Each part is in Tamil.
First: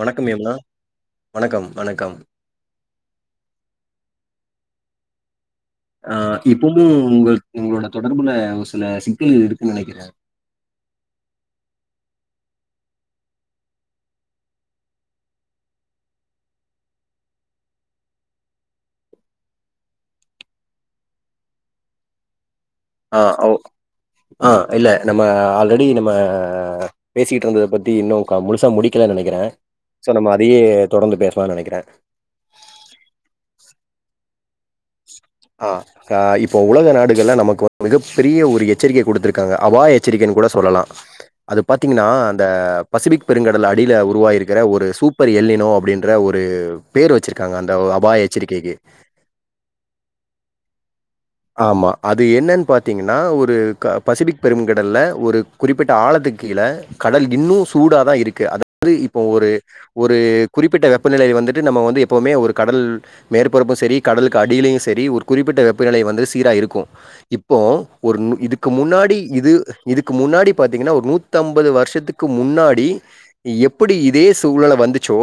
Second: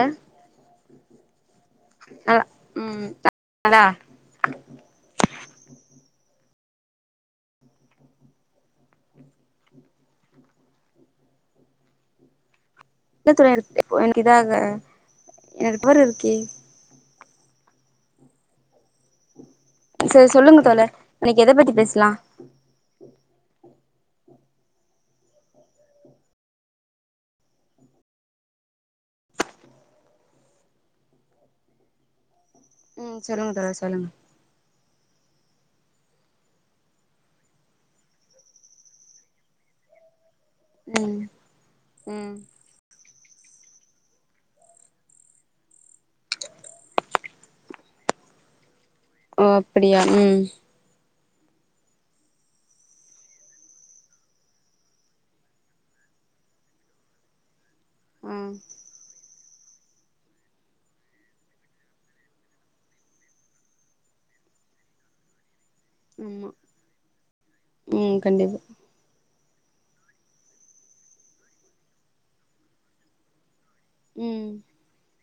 வணக்கம் யமுனா வணக்கம் வணக்கம் ஆ ம் தடா ஆ இப்பவும் உங்க உங்களோட தொடர்புல ஒரு சில சிக்கல்கள் இருக்குன்னு நினைக்கிறேன் இல்ல தோழர் எனக்கு இதாக எனக்கு போரு இருக்கே செரி சொல்லுங்க தோழர் இன்னைக்கு எத பத்தி பேசலாம் ஆ ஓ ஆ இல்ல நம்ம ஆல்ரடி நம்ம பேசிக்கிட்டு இருந்ததை பத்தி இன்னும் முழுசா முடிக்கலைன்னு நினைக்கிறேன் சோ நம்ம அதையே தொடர்ந்து பேசலான்னு நினைக்கிறேன் ம் சொல்லுங்க தோழர் சொல்லுங்க ஆ ஆ இப்போ உலக நாடுகள்ல நமக்கு மிகப்பெரிய ஒரு எச்சரிக்கை குடுத்திருக்காங்க அபாய எச்சரிக்கைன்னு கூட சொல்லலா ம் அது பார்த்தீங்கன்னா ம் அந்த பசிஃபிக் பெருங்கடல் அடில உருவாய் இருக்கிற ஒரு சூப்பர் எல்லினோ அப்டின்ற ஒரு பேரு வச்சிருக்காங்க அந்த அபாய எச்சரிக்கைக்கு ஓ அப்டியா ம் ஆமா அது என்னன் பார்த்தீங்கன்னா ஒரு க பசிஃபிக் பெருங்கடல்ல ஒரு குறிப்பிட்ட ஆழத்துக் கீழ கடல் இன்னு சூடாதா ஆ இருக்கு அதாவது இப்போ ஒரு ஒரு குறிப்பிட்ட வெப்பநிலை வந்துட்டு நம்ம வந்து எப்போவுமே ஒரு கடல் மேற்பரப்பு செரி கடலுக்கு அடிலையு செரி ஒரு குறிப்பிட்ட வெப்பநிலை வந் து ஆமா சீரா இருக்கு இப்போ ம் ஒரு கண்டிப்பா இதுக்கு முன்னாடி இது இதுக்கு முன்னாடி பாத்தீங்கனா ஒரு நூத்தம்பது வருஷத்துக்கு முன்னாடி எப்புடி இதே ம் சூழ்நல வந்துச்சோ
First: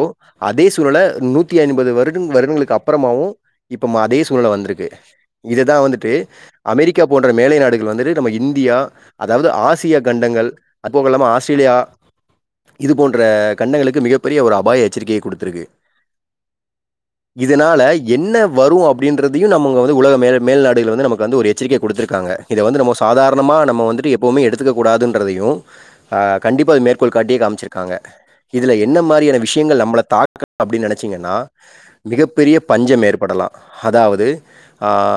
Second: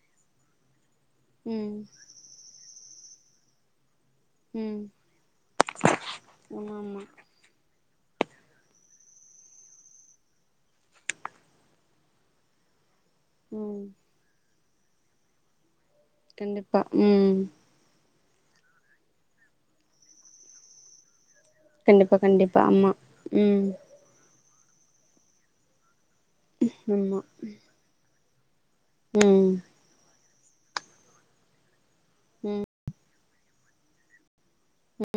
அதே சூழ்நல நூத்தி ம் ஐம்பது வருட வருடங்களுக் அப்பறமாவு இப்ப அதே சூழ்நல ம் வந்திருக்கு தா வந்துட்டு ஆமா ஆமா அமெரிக்கா போன்ற மேலை நாடுகள் வந்துட்டு நம்ம இந்தியா அதாவது ஆசிய கண்டங்கள் அது போக இல்லாம ஆஸ்திரேலியா இது போன்ற ம் கண்டங்களுக்கு மிகப்பெரிய ஒரு அபாய எச்சரிக்கைய குடுத்துருக்கு கண்டிப்பா ம் இதனால என்ன வரு அப்டின்றதையு நம்ம இங்க வந்து உலக மே மேல்நாடுகள் வந்து நமக்கு வந்து ஒரு எச்சரிக்கை கண்டிப்பா குடுத்திருக்காங்க கண்டிப்பா இத வந்து ஆமா நம்ம சாதாரணமா ம் நம்ம வந்துட்டு எப்பவுமே எடுத்துக்க கூடாதுன்றதையு அ கண்டிப்பா மேற்கோள் ஆமா காட்டியே காம்ச்சிருக்காங்க இதுல என்ன மாரியான ம் விஷயங்கள் நம்மள தாக்க அப்டின் நெனச்சிங்கன்னா மிகப்பெரிய பஞ்சம் மேர் படலா அதாவுது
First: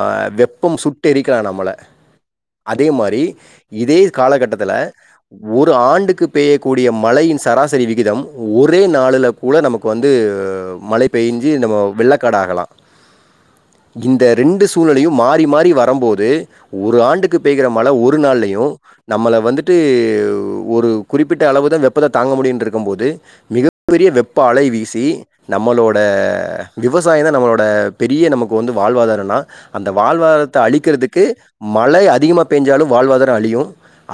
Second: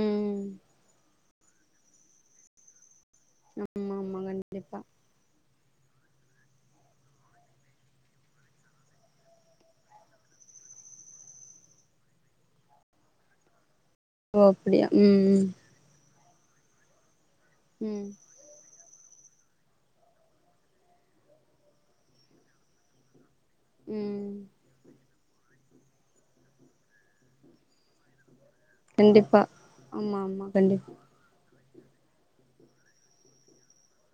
ம் வெப்பம் சுட் டெரிக்கலா நம்மள அதே மாரி ஆமா இதே ஆமா காலகட்டத்துல கண்டிப்பா ஒரு ஆண்டுக்குப் பெய்யக்கூடிய மழையின் சராசரி விகிதம் ஒரே நாளுல கூட நமக்கு வந்து மழை பெய்ஞ்சு நம்ம வெள்ளக்காடு ஆகலா இந்த ஓ ரெண்டு அப்படியா சூழ்நிலையு மாறி ம் மாறி வரம்போது ஒரு ஆண்டுக்குப் பெய்கிற மழ ம் ஒரு நாள்லையு நம்மள வந்துட்டு ஒரு குறிப்பிட்ட அளவு தா வெப்பத்த தாங்க முடியுன்ட்ற இருக்கும் போது மிகப்பெரிய ம் வெப்ப அலை வீசி நம்மளோட விவசாய தா நம்மளோட பெரிய நமக்கு வந்து வாழ்வாதாரன்னா கண்டிப்பா அந்த ஆமா ஆமா வாழ்வாதாரத்த கண்டிப்பா அழிக்கறதுக்கு மழை அதிகமாக பெய்ஞ்சாலு வாழ்வாதார அழியு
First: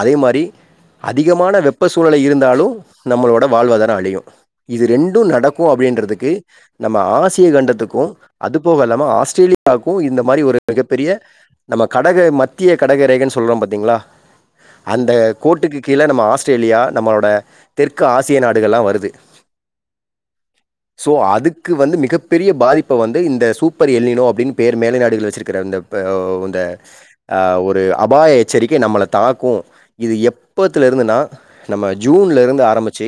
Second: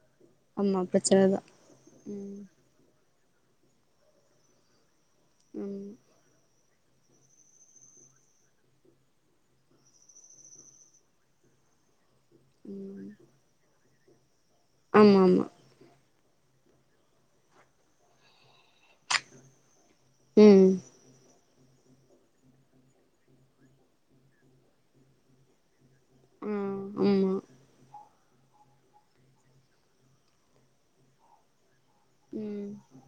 அதே மாரி ஆமா பிரச்சனதா அதிகமான வெப்ப சூழ்நிலை ம் இருந்தாலு நம்மளோட வாழ்வாதாரோ அழியு இது ரெண்டு ஆமா நடக்கு அப்டின்றதுக்கு நம்ம ஆசிய கண்டத்துக்கு அதுபோக இல்லாம ஆஸ்திரேலியாவுக்கு இந்த மாரி ஒரு மிகப்பெரிய நம்ம கடக மத்திய கடக ம் ரேகன் சொல்றோ பாத்தீங்ளா அந்த ஆமா ஆமா கோட்டுக்கு கீழ நம்ம ஆஸ்திரேலியா நம்மளோட தெற்கு ஆசிய நாடுகள்லா வருது ம் சோ அதுக்கு வந்து மிகப்பெரிய பாதிப்ப வந்து இந்த சூப்பர் எல்லினோ அப்டின் பேரு மேலை நாடுகள் வச்சிருக்கிற அந்த இப்ப ஆ வந்த ஆமா அ ஒரு அபாய எச்சரிக்கை நம்மள தாக்கு இது எப்பத்துல இருந்துன்னா நம்ம ஜூன்லருந்து ம் ஆரம்பிச்சு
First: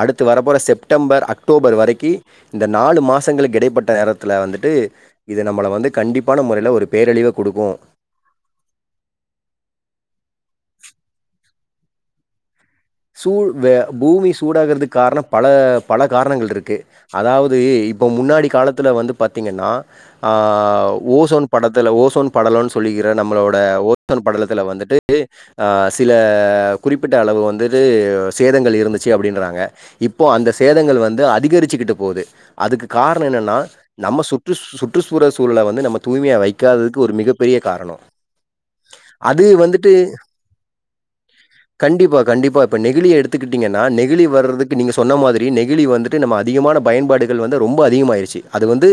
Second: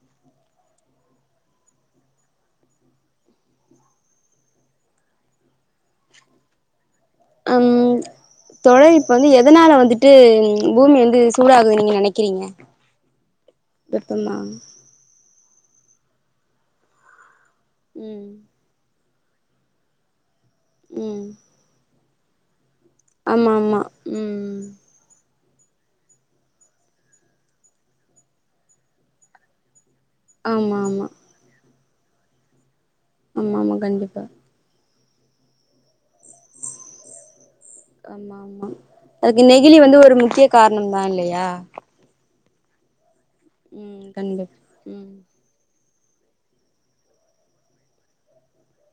அடுத்து வரப்போற செப்டம்பர் அக்டோபர் வரைக்கி இந்த நாலு மாசங்களுக்கு இடைப்பட்ட நேரத்தில வந்துட்டு இது நம்மள வந்து கண்டிப் பான மொறையில ஒரு பேரழிவ குடுக்கு தோழ இப்ப வந்து எதனால வந்துட்டு பூமி வந்து சூடாகுது நீங்க நெனைக்கிறீங்க சூழ் வே பூமி வெப்பமா சூடாகறதுக்கு கார்ணோ பல பல காரணங்கள் இருக்கு அதாவது இப்போ ம் முன்னாடி காலத்துல வந்து பாத்தீங்கன்னா ஆ ம் ஓசோன் படத்துல ஓசோன் படலோன் சொல்லிக்கிற ஆமா நம்மளோட ஆமா ஓசோன் ம் படலத்துல வந்துட்டு ஆ சில குறிப்பிட்ட அளவு வந்துட்டு சேதங்கள் இருந்துச்சு அப்டின்றாங்க இப்போ அந்த ஆமா சேதங்கள் ஆமா வந்து அதிகரிச்சுகிட்டு போகுது அதுக்கு கார்ணொ ஆமா என்னனா ஆமா நம்ம கண்டிப்பா சு ற்று சுற்றுச்சூர சூழல வந்து நம்ம தூய்மையா வைக்காததுக்கு ஒரு மிக பெரிய காரணோ ஆமா அது வந்துட்டு கார்ணம்தா இல்லயா கண்டிப்பா கண்டிப்பா இப்ப நெகிழிய எடுத்துக்கிட்டீங்கனா ம் நெகிழி கண்டிப் வர்றதுக்கு நீங்க ம் சொன்ன மாதி ரி நெகிழி வந்துட்டு நம்ம அதிகமான பயன்பாடுகள் வந்து ரொம்ப அதிகமாய்ருச்சி அது வந்து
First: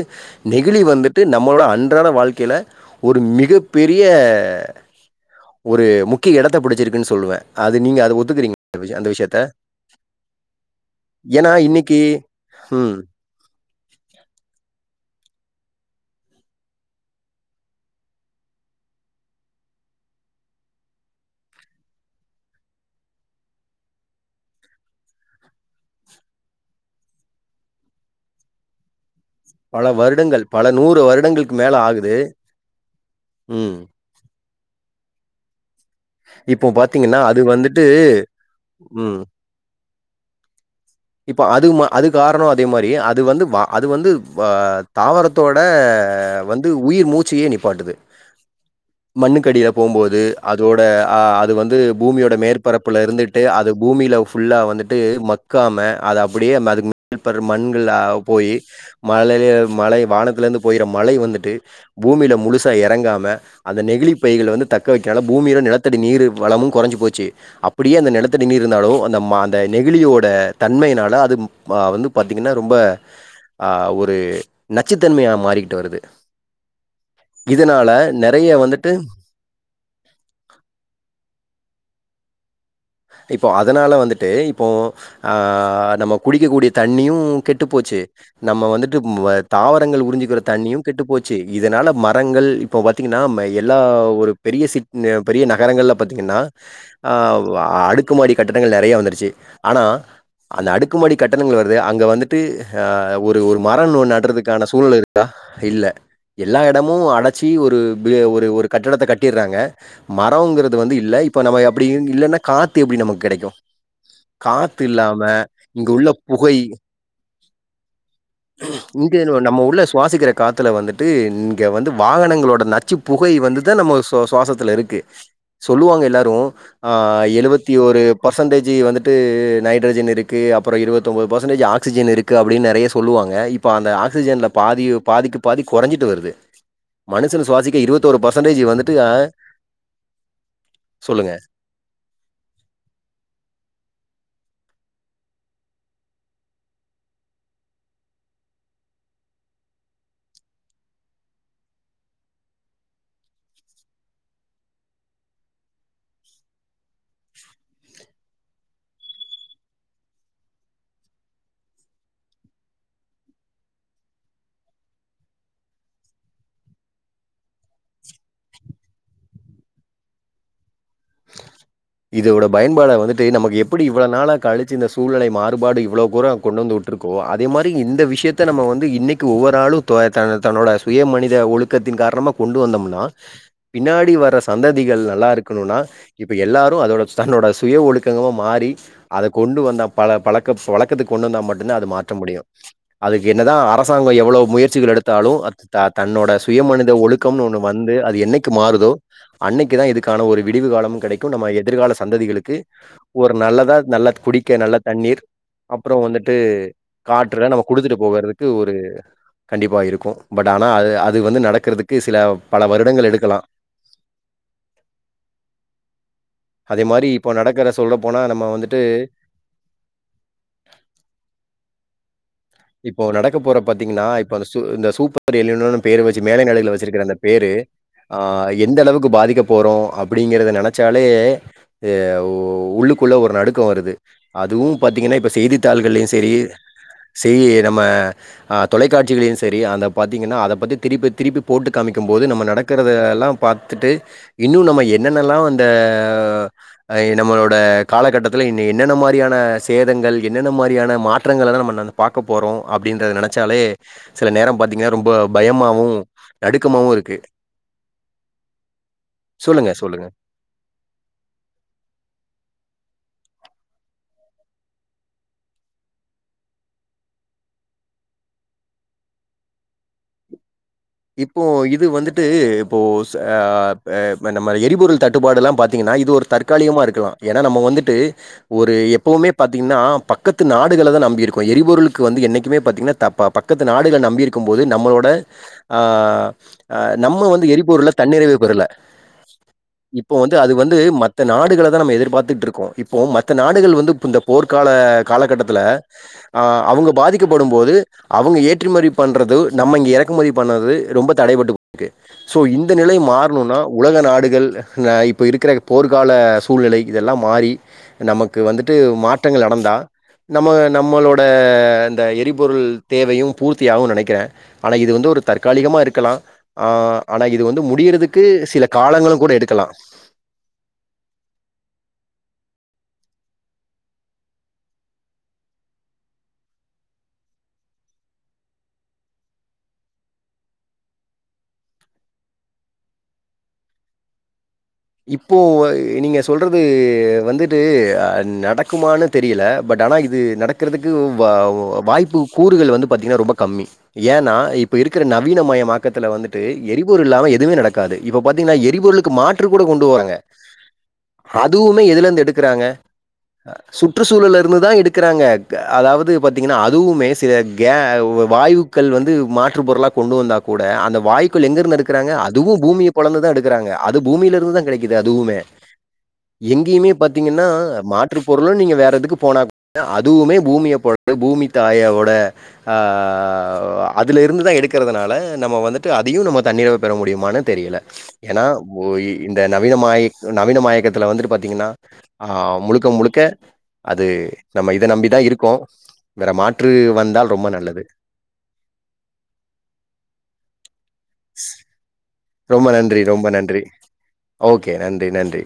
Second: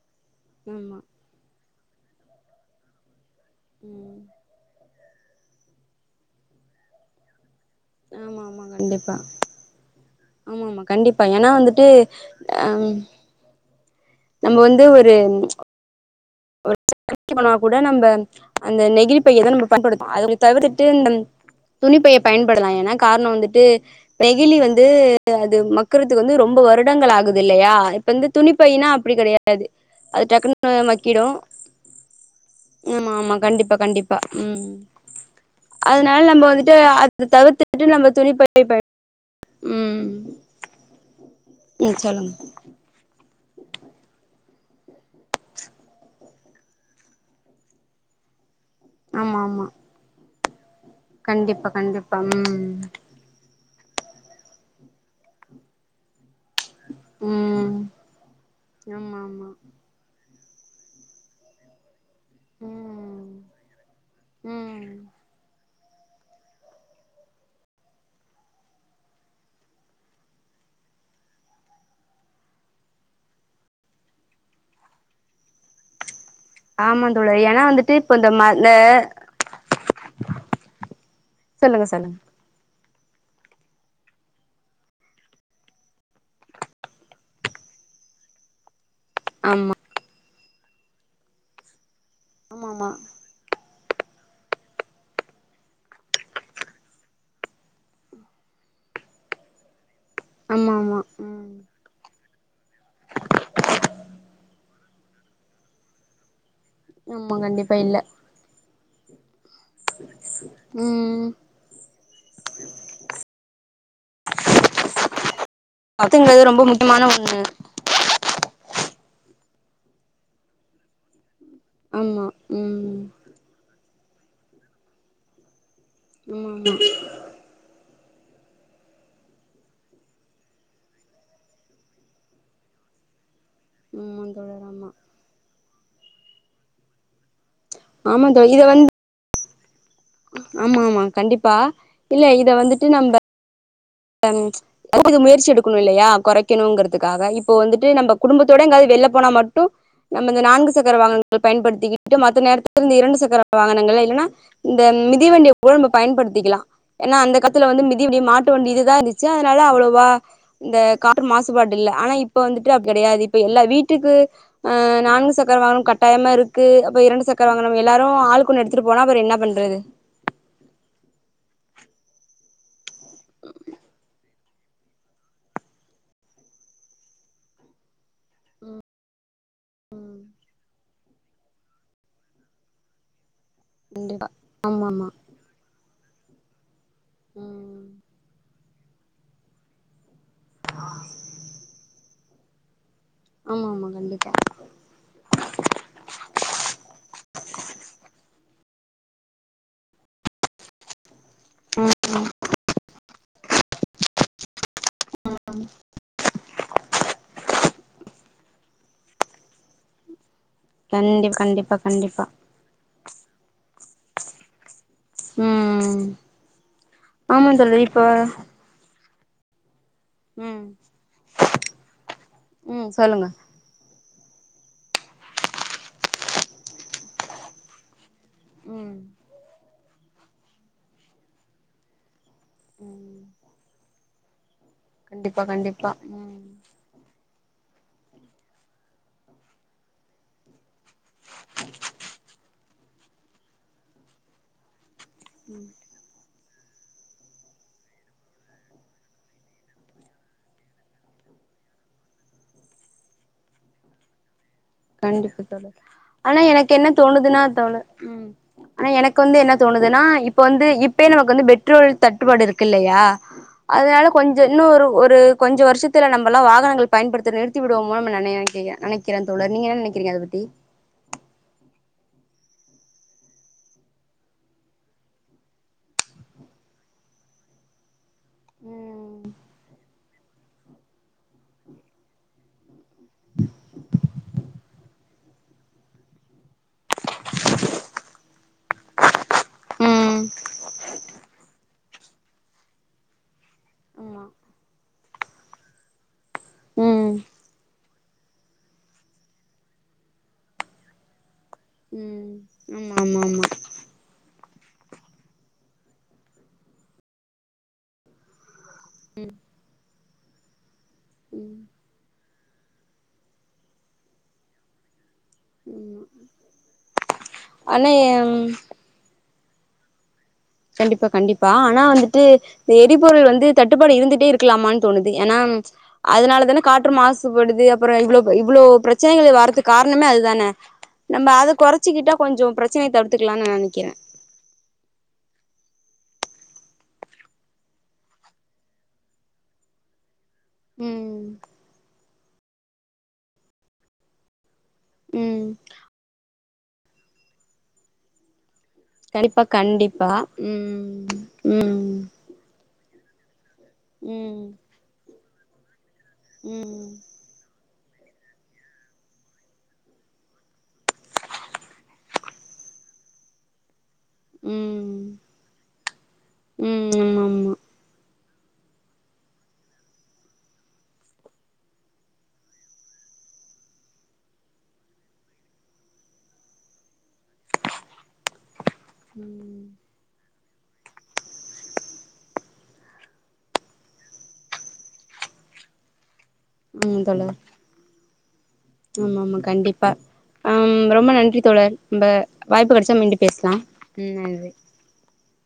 நெகிழி ஆமா வந்து ட்டு நம்மளோட அன்றாட வாழ்க்கைல ஒரு மிக பெரிய ம் ஒரு முக்கிய எடத்த புடிச்சிருக்குன் சொல்லுவே அது நீங்க அத ஆமா ஒத்துக்கிறீங்களா விஷ் அந்த விஷ்யத்த ஆமாமா கண்டிப்பா ஏனா வந்துட்டு அ ம். நம்ம வந்து ஒரு கடைக்கு போனா கூட நம்ப அந்த நெகிழிப் பையதா நம்ப பயன்படுத்துவோ அத தவிர்த்துட்டு இந்த துணிப்பைய பயன்படுத்தலா ஏனா கார்ணோ வந்துட்டு நெகிழி வந்து அது மக்குறதுக்கு வந்து ரொம்ப வருடங்கள் ஆகுதில்லயா இப்ப வந்து துணிப்பைனா அப்டி கெடயா பல வருடங்கள் பல நூறு வருடங்களுக்கு மேல ஆகுது ஆமா ஆமா கண்டிப்பா ம். கண்டிப்பா ம் அதனால நம்ப இப்போ வந்துட்டு பார்த்தீங்கன்னா, அத அது வந்துட்டு தவிர்த்துட்டு நம்ப துணிப்பைய பயன் ம். இப்ப அது மா ம் அது சொல்லுங்க கார்ணோ அ தே மாரி அது வந்து வா அது வந்து வா தாவரத்தோட வந் து உயிர் மூச்சயே நிப்பாட்டுது ஆமா ஆமா மண்ணுக்கடில போம்போது இதோட ஆ அது கண்டிப்பா வந்து கண்டிப்பா பூமியோட ம் மேற்பரப்புல்ல இருந்துட்டு அது பூமில ஃபுல்லா வந்துட்டு ம க்காம அது அப்டியே அதுக்கு மேல் பர ம் மண்களா போயி ஆமா மழைல ஆமா மழை வானத்லந்து பொய்ற மழை வந்துட்டு பூமில முழுசா ம் எறங்காம அந்த நெகிழி பைகள வந்து ம் தக்க வைக்கனால கீழ நிலத்தடி நீரு வளமு கொறஞ்சு போச்சு அப்பிடியே அந்த நெலத்தடி நீீர் இருந்தாலு அந்த ம அந்த நெகிழியோட தன்மையினால அது மா வந்து பாத்தீங்கன்னா ரொம்ப ஆ ஒரு நச்சுத்தன்மையா மாறிக்கிட்டு வருது ஆமா தோழ ஏனா இதனால வந்துட்டு இப்போ இந்த ம நெறைய இந்த வந்துட்டு சொல்லுங்க சொல்லுங்க இப்போ அதனால வந்துட்டு இப்போ ஆ நம்ம குடிக்கக் கூடிய தண்ணியு கெட்டுப்போச்சு நம்ம வந்து ட்டு ஆமா தாவரங்கள் உரிஞ்சுக்கிற தண்ணியு கெட்டுப்போச்சு இதனால மரங்கள் ஆமா இப்ப ஆமா பாத்தீங்னா ம எ ல்லா ஒரு பெரிய சிட் ந பெரிய நகரங்கள்ல பாத்தீங்கன்னா ஆ ஆ அடுக்குமாடி கட்டடங்கள் நெறைய வந்துருச்சு ஆனா அந்த ஆமா ஆமா அடுக்குமாடி ம் கட்டடங்கள் வருது அங்க வந்து ட்டு ஹா ஒரு ஒரு மரோ ஒன்னு நட்றதுக்கான சூழ்நிலருக்கா இல்ல எல்லா எடமு ஆமா அடைச்சி கண்டிப்பா ஒரு இல்ல பி ஒரு ஒரு கட்டடத்த கட்டிறாங்க மரோங்கறது வந்து இல்ல ம் இப்ப நம்ம அப்டி இல்லன்னா காத்து எப்டி நமக்கு கெடைக்கு காத்து இல்லாம இங்கு உள்ள பத்துங்கிறது புகை ரொம்ப முக்கியமான ஒண்ணு இங்கயு நம்ம உள்ள சுவாசிக்கிற கா த்துல வந்துட்டு இங்க வந்து ஆமா வாகனங்களோட நச்சு ம் புகை வந்துதா நம்ம சுவா சுவாசத்துலருக்கு சொல்லுவாங்க எல்லாரு ஆமா ஆ ஆமா எழுவத்தி ஒரு பர்சன்டேஜி வந்துட்டு நைட்ரஜன் இருக்கு அப்பறோ இருவத்து ஒம்போது பர்சன்டேஜ் ஆக்சிஜன் இரு க்கு அப்டின் நறைய சொல்லுவாங்க இப்ப அந்த ஆமா ஆக்சிஜன்ல தோழர் ஆமா பாதியு பாதிக்கு பாதி கொறஞ்சிட்டு வருது மனுஷனு சுவாசிக்க இருவத்தொரு ஆமா பர்சன்டேஜி வந்துட்டு ஆ ஆமாமா கண்டிப்பா இல்ல இத வந்துட்டு நம்ப கொஞ் இது கொஞ்சோ முயற்சி எடுக்கணு இல்லையா கொறைக்கணுங்கறதுக்காக இப்போ வந்துட்டு நம்ப குடும்பத்தோட எங்காது வெள்ல போனா மட்டு நம்ம இந்த நான்கு சக்கர வாகனங்கள் பயன்படுத்திக்கிட்டு மத்த நேரத்துல இருந்து இரண்டு சக்கர வாகனங்கள இல்னா இந்த மிதிவண்டியவோ பயன்படுத்திக்கலா ஏனா அந்த கலத்துல வந்து மிதிவண்டி மாட்டு வண்டி இது ஏறுனுச்சு அதுனால அவ்வளோவா இந்த கார் மாசுபாடு இல்ல ஆனா இப்ப வந்துட்டு அப் கடையாது இப்ப எல்லா வீட்டுக்கு ஆ நான்கு சக்கர வாகனம் கட்டாயமா இருக்கு அப்ப இரண்டு சக்கர வாகனம் எல்லாரு ஆளுக்கொன்னு எடுத்துட்டு போனா பெற என்னா பண்றது இதோட பயன்பாட வந்துட்டு நமக்கு எப்பிடி இவ்வளோ நாளா கழிச்சு இந்த சூழ்நலை மாறுபாடு இவ்ளோ கூரோ கொண்டு வந்து விட்டுருக்கோ அதே மாரி இந்த விஷியத்த நம்ம வந்து இன்னைக் கு ஒவ்வொரு ஆளு க்ள தன்னு தன்னோட சுய மனித ஒழுக்கத்தின் காரணமா கொண்டு வந்தோம்னா பின்னாடி கண்டிப்பா வர ஆமா சந்ததிகள் ஆமா நல்லா இருக்கணுனா இப்ப எல்லாரு அதோட தன்னோட சுய ம் ஒழுக்கங்களா மாறி அத கொண்டு வந்தா பல பழக்க ஃப் வழக்கத்து கொண்டு வந்தா மட்டு்தா அது மாற்ற முடியு அதுக்கு என்னதா ஆமா ஆமா அரசாங்கோ கண்டிப்பா எவ்வளவு முயற்சிகள் எடுத் தாலு அதுதா தன்னோட சுயமனித ஒழுக்கம்னு ஒண்ணு வந்து அது என்னைக்கு மாறுதோ அன்னைக்கு தா இதுக்கான ஒரு விடிவு காலமு கெடைக்கூ நம்ம ம் எதிர்கால சந்ததிகளுக்கு ஒரு நல்லதா நல்ல குடிக்க நல்ல தண்ணீர் அப்றோ வந்துட்டு காற்றுவ நம்ம குடுத்துட்டு போகறதுக்கு ஒரு கண்டிப்பா இருக்கூ பட் ஆனா அது அது கண்டிப்பா வந்து கண்டிப்பா நடக்கறதுக்கு சில கண்டிப்பா பல வருடங்கள் எடுக்கலா ம் அது மாரி இப்போ ஆமா நடக்கற தோழி சொல்ல இப்ப போனா நம்ம வந்துட்டு ம் ம் இப்போ சொல்லுங்க நடக்க போற பாத்தீங்கன்னா இப்ப அந்த சூ இந்த சூப்பர் எல்நினோனு பேரு வச்சு மேல நாடுகளல வச்சிருக்கிற அந்த பேரு ஆ எந்த ம் அளவுக்கு பாதிக்க போறோ அப்டிங்கிறத நெனச்சாலே ய உ உள்ளுக்குள்ளே ஒரு நடுக்க வருது அதுவு பாத்தீங்கனா இப்ப கண்டிப்பா கண்டிப்பா செய்தித்தாள்கள்யு செரி ம் செய்யி நம்ம அ தொலைக்காட்சிகளையு சரி அந்த பாத்திங்கன்னா அத பத்தி திருப்பி திருப்பி போட்டு காமிக்கும் போது நம்ம நடக்கறத எல்லா பாத்துட்டு இன்னு நம்ம என்னென்னல்லா அந்த அ ஏ நம்மளோட காலகட்டத்தில் இன்னு என்னென்ன மாரியான சேதங்கள் என்னென்ன மாரியான மாற்றங்களலா நம்ம நன பாக்க போறோ அப்டின்றத நனச்சாலே கண்டிப்பா தோழி ஆனா எனக்கு என்ன நடுக்கமாவும் இருக்கு. தோணுதுன்னா தோணு ம் ஆனா எனக்கு வந்து என்ன சொல்லுங்க, சொல்லுங்க. தோணுதுன்னா இப்ப வந்து இப்பே நமக்கு வந்து பெட்ரோல் தட்டுப்பாடு இருக்கில்லையா அதனால கொஞ்சோ இன்னு ஒரு ஒரு கொஞ்ச வருஷத்துல நம்பல்லா வாகனங்கள் பயன்படுத்த நிறுத்தி விடுவோமானு நெனையா கேக்க கே நெனைக்கிறே தோழர் நீங்க என்ன நெனக்கிறீங்க அத பத்தி இப்போ இது வந்துட்டு இப்போஸ் அ இப் அ இப்ப நம்ம எரிபொருள் தட்டுப்பாடு எல்லா பாத்தீங்கன்னா இது ஒரு தற் காலிகமா இருக்கலா ஏனா நம்ம வந்துட்டு ஒரு எப்பவுமே பாத்தீங்கன்னா பக்கத் து நாடுகள தா நம்பியிருக்கோ எரிபொருளுக்கு வந்து என்னைக்குமே பாத்தீங்கன்னா த ப பக்கத்து நாடுக நம்பயிருக்கும் போது நம்மளோட ஆ அ நம்ம வந்து எரிபொருல தன்னிறைவு பெறல இப்போ ம் வந்து அது வந்து மத் த நாடுகள தா நம்ம எதிர்பாத்துட்ருக்கோ இப்போ மத்த நாடுகள் வந்து இப்போ இந்த போர்க்கால காலகட்டத்துல ஆ அவங்க ம் ம் பாதிக்கப்படும் போது அவங்க ஏற்றுமரி பண்றது நம்ம இங்க இறக்குமதி பண்ணறது ரொம்ப தடைபட்டு க்கு ம் சோ இந்த நிலை ஆமா ஆமா மாறணுனா உலக நாடுகள் நா இப்ப இருக்கிற போர்க்கால சூழ்நிலை இதெல்லா மாறி நமக்கு வந்துட்டு மாற்றங்கள் நடந்தா நம்ம நம்மளோட இந்த எரிபொருள் தேவையு பூர்த்தியாவுனு நனைக்கிற ஆனா இது வந்து ஒரு தக்காளிகமா இருக்கலா ஆ ஆனா இது வந்து ஆமா முடியறதுக்கு ஆனா சில காலங்களும் கூட எடுக்கலா கண்டிப்பா கண்டிப்பா ஆனா வந்துட்டு எரிபொருள் வந்து தட்டுப்பாடு இருந்துட்டே இருக்கலாமான்னு தோணுது ஏனா அதனால தான காற்று மாசுபடுது அப்புற இவ்ளோ இவ்ளோ பிரச்சனைகள் வர்றதுக்கு காரணமே இதுதான நம்ம அத கொறச்சிக்கிட்டா கொஞ்சோ பிரச்சனைய தடுத்துக்கலான்னு நனைக்கிற இப்போ நீங்க சொல்றது வந்துட்டு அ நடக்குமான்னு தெரியல பட் ஆனா இது நடக்கிறதுக்கு வா ம் வாய்ப்பு கூறுகள் வந்து பாத்தீங்னா ரொம்ப கம்மி ஏனா இப்ப இருக்கிற ம் நவீனமயமாக் கல் வந்துட்டு எரிபொருள் இல்லாம எதுவு நடக்காது இப்ப பாத்தீங்னா எரிபொருளு கணிப்பா கண்டிப்பா ம் ம் எடுக்றாங்க அ சுற்றுச்சூழல்ல ம் இருந்து தா எடுக்றாங்க க அதாவது பாத்தீங்னா ம் அதுவுமே சில கேவ் வாயுக்கள் வந்து மாற்று பொருளா கொண்டு வந்தா கூட அந்த வாய் வுக்கள் எங்கர்ந்து எடுக்றாங்க அதுவு பூமிய பொளந்துதா எடுக்குறாங்க அதுவு பூமியில இருந்து தா கெடைக்குது ம் அதுவுமே எங்கேயுமே ம் ஆமா பாத்தீங்னா ஆமா மா ற்று பொருளு நீங்க வேற எதுக்கு போனா அதுவுமே பூமிய பொளந்து பூமி தாய உட அ அ அ அ அவ் அதுல இருந்துதா எடுக்கறதனால நம்ம வந்துட்டு அதையு நம்ம தண்ணில பெற முடியுமானு தெரியல ஏனா ஒய் இந்த நவீன மாய நவீன மாயக்கத்துல வந்து பாத்தீங்கன்னா ஆ முழுக்க முழுக்க அது நம்ம இத நம்பி தா இருக்கோ வேற மாற் று ஆமா வந்தால் தோழர் ரொம்ப நல்லது ஆமா ஆமா கண்டிப்பா ரொம்ப ஆம் நன்றி தோழர் ரொம்ப ரொம்ப வாய்ப்பு கெடச்சா மீண்டு பேசலா ம் அவே கே நன்றி நன்றி